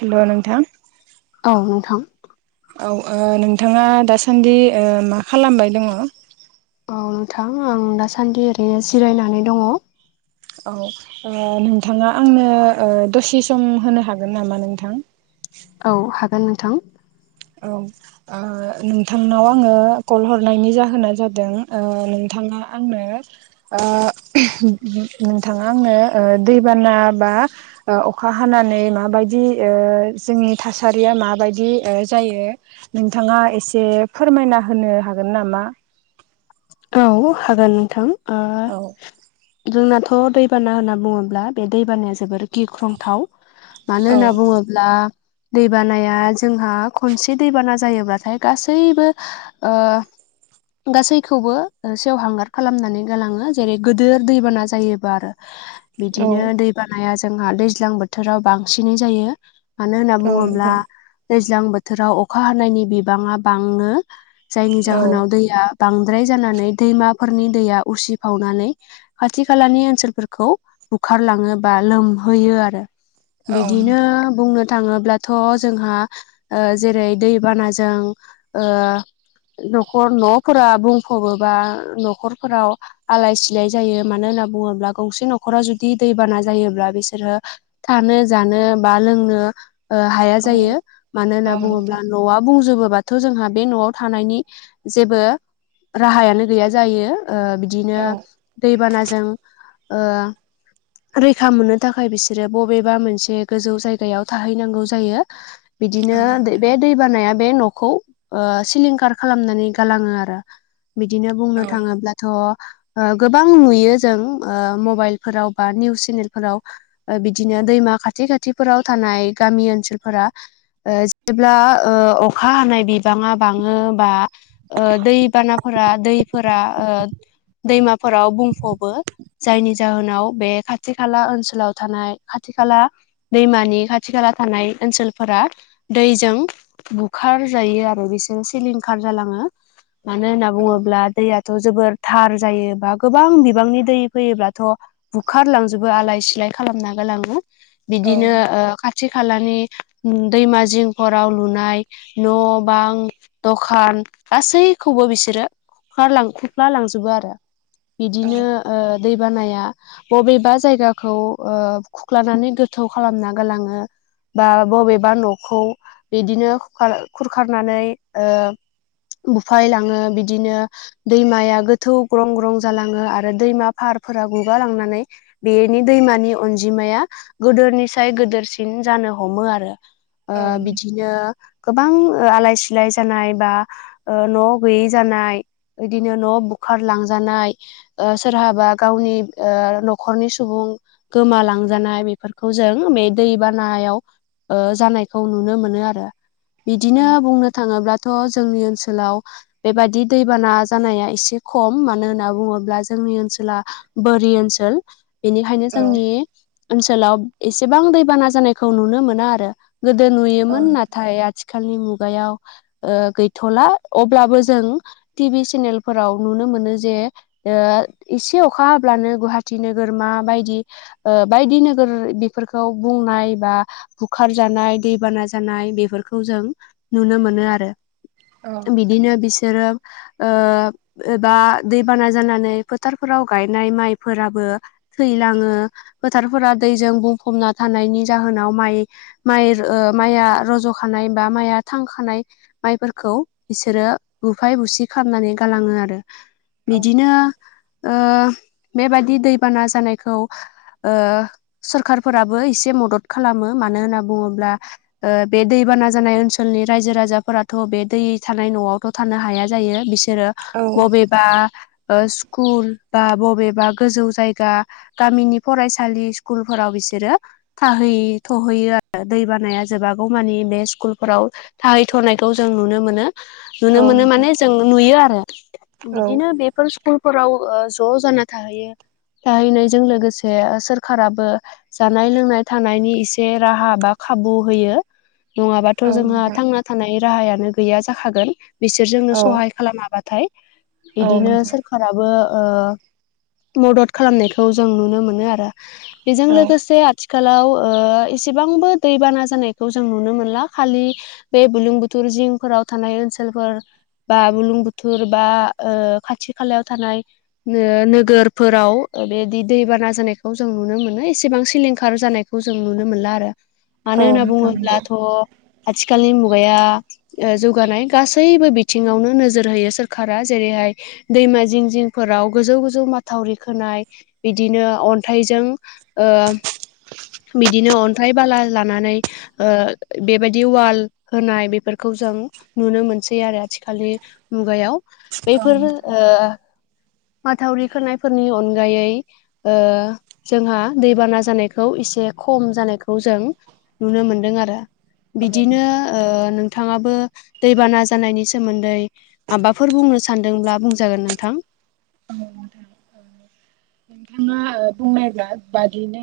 Hello नोंथां। औ नोंथां। औ ओ नोंथाङा दासान्दि ओ मा खालामबाय? औ नोंथां आं दासान्दि ओरैनो जिरायनानै दङ। औ नोंथाङा आंनो दसे सम होनो हागोन नामा नोंथां? औ हागोन नोंथां। औ ओ नोंथांनाव आङो कल हरनायनि जाहोना जादों ओ नोंथाङा आंनो ओ नोंथाङा आंनो ओ दैबाना बा ओ अखा हानानै माबायदि ओ जोंनि थासारिया माबायदि ओ जायो नोंथाङा एसे फोरमायना होनो हागोन नामा? औ हागोन नोंथां। ओ औ जोंनाथ' दैबाना होनना बुङोब्ला बे दैबानाया जोबोर गिख्रंथाव। मानो औ होनना बुंङो ब्ला दैबानाया जोंहा खनसे दैबाना जायोब्लाथाय गासैबो ओ गासै खौबो सेवहांगार खालामनानै गालाङो जेरै गिदिर दैबाना जायोबा आरो। औ बिदिनो दैबानाया जोंहा दैज्लां बोथोराव बांसिनै जायो। मानो होनना औ बुङोब्ला नोंथां दैज्लां बोथोराव अखा हानायनि बिबाङा बाङो। जायनि औ जाहोनाव दैया बांद्राय जानानै दैमाफोरनि दैया उसिफावनानै खाथि खालानि ओनसोलफोरखौ बुखारलाङो बा लोमहोयो आरो। औ बिदिनो नोंथां बुंनो थाङोब्लाथ' जोंहा जेरै ओ दैबानाजों ओ न'खर न'फोरा बुंफबबोबा न'खरफोराव आलाय सिलाय जायो मानो होनना बुङोब्ला गंसे न'खराव जुदि दैबाना जायोब्ला बिसोरो थानो जानो बा लोंनो हाया औ जायो मानो औ होनना बुङोब्ला नोंथां न'आ बुंजोबोबा थ' जोंहा बे न'आव थानायनि जेबो राहायानो गैया जायो ओ औ बिदिनो दैबानाजों ओ रैखा मोननो थाखाय बिसोरो बबेबा मोनसे गोजौ जायगायाव थाहैनांगौ जायो। [inaudible] बिदिनो बे दै बानाया बे न'खौ ओ सिलिंखार खालामनानै गालाङो आरो। बिदिनो बुंनो थाङोब्ला थ' गोबां नुयो जों मबाइलफोराव बा निउस चेनेलफोराव। बिदिनो दैमा खाथि खाथिफोराव थानाय गामि ओनसोलफोरा ओ जेब्ला ओ अखा हानाय बिबाङा बाङो बा दैबानाफोरा दैफोरा दैमाफोराव बुंफ'बो जायनि जाहोनाव बे खाथि खाथि खाला ओनसोलाव थानाय खाथि खाला दैमानि खाथि खाला थानाय ओनसोलफोरा दैजों बुखार जायो आरो बिसोरो सिलिंखार जालाङो। मानो होनना औ बुङोब्ला दैया थ' जोबोर धार जायो बा गोबां बिबांनि दै फैयोब्लाथ' बुखारलांजोबो आलाय सिलाय खालामना गलाङो औ बिदिनो खा थि खालानि दैमा जिंफोराव लुनाय न' बां दखान गासैखौबो बिसोरो बुखालांख्रुब्ला लांजोबो आरो बिदिनो दैबानाया बबेबा जायगाखौ खुरख्लानानै गोथौ खालामना गलाङो। बा बबेबा न'खौ बिदिनो खुखार-खुरखारनानै ओ बुफाय लाङो बिदि दिनो दैमाया गोथौ ग्रं ग्रं जालाङो आरो दैमा फारफोरा गुगालांनानै बेनि दैमानि अनजिमाया गोदोरनिसाय गोदोरसिन जानो हमो आरो नोंथां ओ औ बिदिनो गोबां आलाय सिलाय जानाय बा ओ न' गैयि जानाय बिदिनो न' बुखार लांजानाय ओ सोरहाबा गावनि ओ न'खरनि सुबुं गोमालांजानाय बेफोरखौ जों बे दै बानायाव ओ जानायखौ नुनो मोनो आरो बिदिनो बुंनो थाङोब्लाथ' जोंनि ओनसोलाव बेबायाददि दैबाना जानाया एसे खम मानो होनना बुङोब्ला जोंनि ओनसोला बोरि ओनसोल। बेनिखायनो जोंनि ओनसोलाव एसेबां दैबाना जानायखौ नुनो मोना आरो गोदो नुयोमोन नाथाय आथिखालनि मुगायाव ओ गैथ'ला अब्लाबो जों टि भि सेनेलफोराव नुनो मोनो जे ओ इसे अखा हाब्लानो गुहाटि नोगोर माबायदि। ओ बायदि नोगोर बेफोरखौ बुंनाय बा बुखार जानाय दैबाना जानाय बेफोरखौ जों नुनो मोनो आरो बिदिनो बिसोरो ओ एबा दैबाना जानानै फोथारफोराव गायनाय माइफोराबो थैलाङो फोथारफोरा दैजों बुंफबना थानायनि जाहोनाव माइ माइ रो ओ माइआ रज' खानाय बा माइआ थांखानाय माइफोरखौ बिसोरो बुफाय बुसि खालामनानै गालाङो आरो बिदिनो ओ बेबादि दैबाना जानायखौ ओ सोरखारफोराबो एसे मदद खालामो मानो होनना बुङोब्ला ओ बे दैबाना जानाय ओनसोलनि रायजो राजाफोराथ' बे दै थानाय न'आव थ' थानो हाया जायो बिसोरो औ बबेब बा ओ स्कुल बा बबेबा गोजौ जायगा गामिनि फरायसालि स्कुलफोराव बिसोरो थाहै थहैयो आरो दै बानाया जोबागौ मानि बे स्कुलफोराव थाहैथ'नायखौ जों नुनो मोनो। नुनो मोनो नोंथां माने जोंनो नुयो आरो औ बिदिनो औ बे बेफोर स्कुलफोराव ओ ज' जाना थाहैयो। थाहैनायजों लोगोसे ओ सोरखाराबो जानाय लोंनाय थानायनि इसे राहा बा खाबु होयो। नङाबाथ' नोंथां औ नोंथां औ जोंहा थांना थानायनि राहायानो गैया जाखागोन। बिसोर जोंनो सहाय खालामाबाथाय बिदिनो नोंथां सोरखाराबो ओ मदद खालामनायखौ जों नुनो मोनो आरो बेजों लोगोसे थिखालाव ओ एसेबांबो दैबाना जानायखौ जों नुनो मोनला खालि बे बुलुंबुथुर जिंफोराव थानाय ओनसोल लफोर बा बुलुं बुथुर बा ओ खाथि खालायाव थानाय नो-नोगोरफोराव बेदि दैबाना जानायखौ जों नुनो मोनो एसेबां सिलिंखार जानायख खौ जों नुनो मोनला आरो मानो होनना नंगौ बुङोब्लाथ' आथिखालनि मुगाया ओ जौगानाय गासैबो बिथिङावनो नोजोर होयो सोरखारा जेरैहाय दैमा जिं जिंफोराव गोजौ गोजौ माथावरि खोनाय बिदिनो अन्थाइजों ओ बिदिनो अन्थाइ बाला लानानै ओ बेबायदि वाल होनाय बेफोरखौ जों नुनो मोनसै आरो आथिखालनि मुगायाव औ बैफोर ओ माथावरि खोनायफोरनि अनगायै ओ जोंहा दैबाना जानायखौ एसे खम जानायखौ जों नुनो मोनदों आरो बिदिनो ओ नोंथाङाबो दैबाना जानायनि सोमोन्दै माबाफोर बुंनो सानदोंब्ला बुंजागोन नोंथां। नोंथांङा बुंनायब्ला बादिनो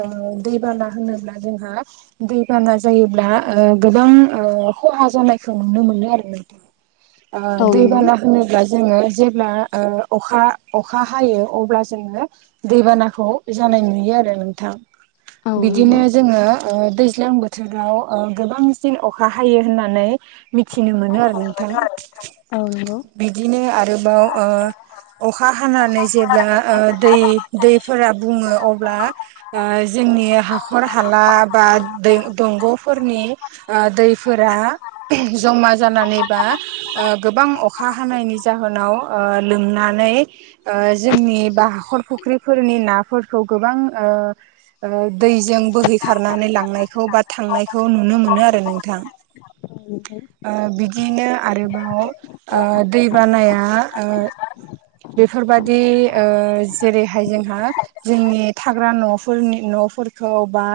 ओ दै बाना होनोब्ला जोंहा दैबाना जायोब्ला ओ गोबां ओ खहा जानायखौ नुनो मोनो आरो नोंथां। आ औ नंगौ दैबाना होनोब्ला जोंङो जेब्ला ओ अखा अखा हायो अब्ला जोंङो दैबानाखौ जानाय नुयो आरो नोंथां औ बिदिनो नंगौ जोंङो ओ दैज्लां बोथोराव ओ गोबांसिन अखा हायो होननानै मिथिनो मोनो आरो। नोंथां मोनो आरो नोंथां औ नंगौ। बिदिनो आरोबाव ओ अखा हानानै जेब्ला ओ दै दैफोरा बुंङो अब्ला ओ जोंनि हाखर हाला बा दै दंग'फोरनि ओ दैफोरा जमा जानानैबा ओ गोबां अखा हानायनि जाहोनाव ओ लोमनानै ओ जोंनि बा हाखर फुख्रिफोरनि नाफोरखौ गोबां ओ ओ दैजों बोहै खारनानै लांनायखौ बा थांनायखौ नुनो मोनो आरो नोंथां। [unintelligible] ओ बिदिनो आरोबाव ओ दै बानाया‌ ओ बेफोरबायदि ओ जेरैहाय जोंहा जोंनि थाग्रा न'फोरनि न'फोरखौ बा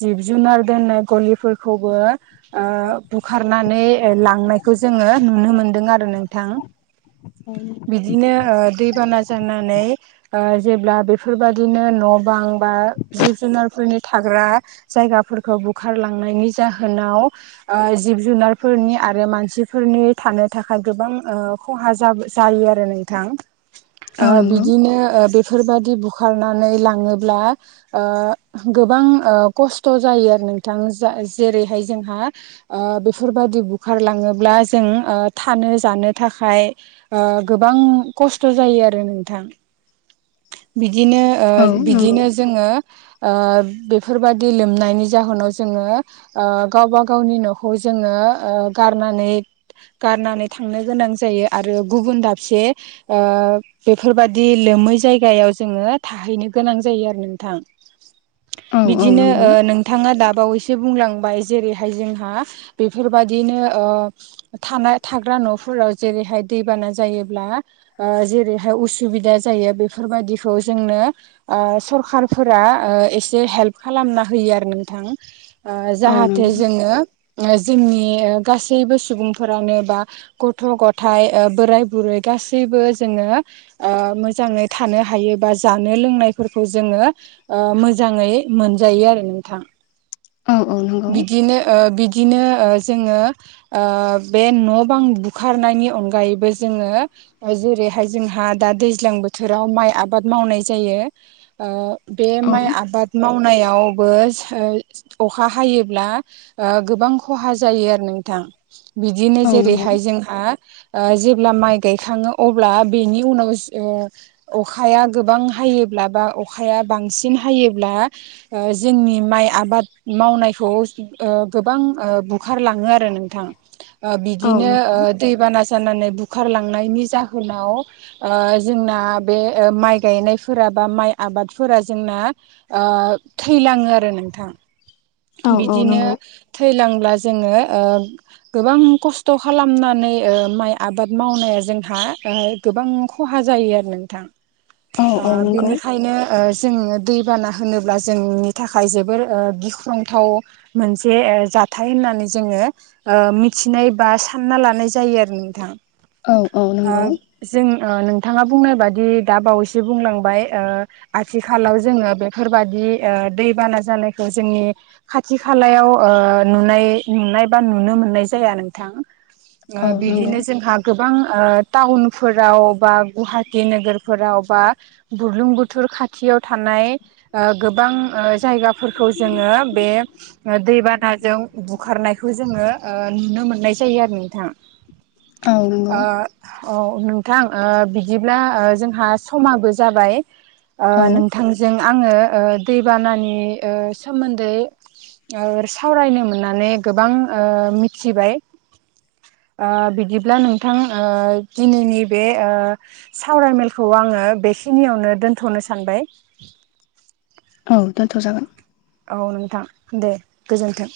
जिब जुनार दोननाय गलिफोरखौबो ओ बुखारनानै लांनायखौ जोंङो नुनो मोनदों आरो नोंथां। [unintelligible] बिदिनो ओ दैबाना जानानै ओ जेब्ला बेफोरबादिनो न' बां बा जिब जुनारफोरनि थाग्रा जायगाफोरखौ बुखारलांनायनि जाहोनाव ओ जिब जुनारफोरनि आरो मानसिफोरनि थानो थाखाय गोबां ओ खहा जाब जायो आरो नोंथां। ओ औ नंगौ बिदिनो ओ बेफोरबायदि बुखारनानै लांङोब्ला ओ गोबां ओ खस्थ' जायो आरो नोंथां जा जेरैहाय जोंहा ओ बेफोरबायदि बुखारलांङोब्ला जों ओ थानो जानो थाखाय ओ गोबां खस्थ' जायो आरो नोंथां। बिदिनो ओ औ नंगौ बिदिनो जोंङो ओ बेफोरबायदि दै लोमनायनि जाहोनाव जोंङो ओ गावबा गावनि न'खौ जोंङो ओ गारनानै गारनानै थांनो गोनां जायो आरो गुबुन दाबसे ओ बेफोरबादि लोमै जायगाव जोंङो थाहैनो गोनां जायो आरो नोंथां औ औ बिदिनो ओ नंगौ नों थाङा दाबावैसो बुंलांबाय जेरैहाय जोंहा बेफोरबादिनो ओ थानाय थाग्रा न'फोराव जेरैहाय दैबाना जायोब्ला ओ जेरैहाय उसुबिदा जायो बेफोरबायदिखौ जोंनो ओ सरखारफोरा ओ एसे हेल्प खालामना होयो आरो नोंथां। ओ औ जाहाथे नंगौ जोंङो जोंनि गासैबो सुबुंफोरानो बा गथ' गथाइ ओ बोराय बुरै गासैबो जोंङो ओ मोजांङै थानो हायो बा जानो लोंनायफोरखौ जोंङो ओ मोजाङै मोनजायो आरो नोंथां औ औ नंगौ बिदिनो ओ बिद दिनो ओ जोङो ओ बे न' बां बुखारनायनि अनगायैबो जोङो ओ जेरैहाय जोंहा दा दैज्लां बोथ थोराव माइ आबाद मावनाय जायो ओ बे औ माइ आबाद मावनायावबोस ओ अखा हायोब्ला ओ गोबां ख'हा जायो आरो नोंथां। बिदिनो औ नंगौ जेरैहाय जोंहा ओ जेब्ला माइ गायखाङो अब्ला बेनि उनावस ओ अखाया गोबां हायोब्ला बा अखाया बांसिन हायोब्ला ओ जोंनि माइ आबाद मावनायखौ ओ गोबां बुखारलाङो आरो नोंथां। ओ औ बिदिनो ओ नंगौ दैबाना जानानै बुखारलांनायनि जाहोनाव ओ जोंना आ बे ओ माइ गायनायफोरा बा माइ आबादफोरा जोंना ओ थैलाङो आरो नोंथां। औ औ बिदिनो नंगौ थैलांब्ला जोङो ओ गोबां खस्थ' खालामनानै ओ माइ आबाद मावनाया जोंहा ओ गोबां ख'हा जायो आरो नोंथां ओ औ औ नंगौ बेनिखायनो ओ जोंनो दैबाना होनोब्ला जोंनि थाखाय जोबोर ओ गिख ख्रंथाव मोनसे ओ जाथाय होननानै जोङो ओ मिथिनाय बा सानना लानाय जायो आरो नोंथां औ औ ओ नंगौ जों ओ नोंथाङा बुंनाय बादि दा बावैसो बुंलांबाय ओ आथिखालाव जोङो बेफोरबादि ओ दैबाना जानायखौ जोंनि खाथि खालायाव ओ नुनाय नुनाय बा नुनो मोननाय जाया नोंथां। ओ औ नंगौ बिदिनो जोंहा गोबां ओ टाउनफोराव बा गुवाहाटि नोगोरफोराव बा बुरलुंबुथुर खाथियाव थानाय ओ गोबां जायगाफोरखौ जोङो बे ओ दैबानाजों बुखारनायखौ जोङो ओ नुनो मोननाय जायो आरो नोंथां औ नंगौ ओ औ नोंथां ओ बिदिब्ला ओ जोंहा समाबो जाबाय ओ औ नोंथांजों आङो ओ दैबानानि ओ सोमोन्दै ओर सावरायनो मोननानै गोबां ओ मिथिबाय। ओ बिदिब्ला नोंथां ओ दिनैनि बे ओ सावरायमेलखौ आङो बेखिनियावनो दोनथ'नो सानबाय। औ दोन्थ' जागोन। औ नोंथां दे गोजोन्थों।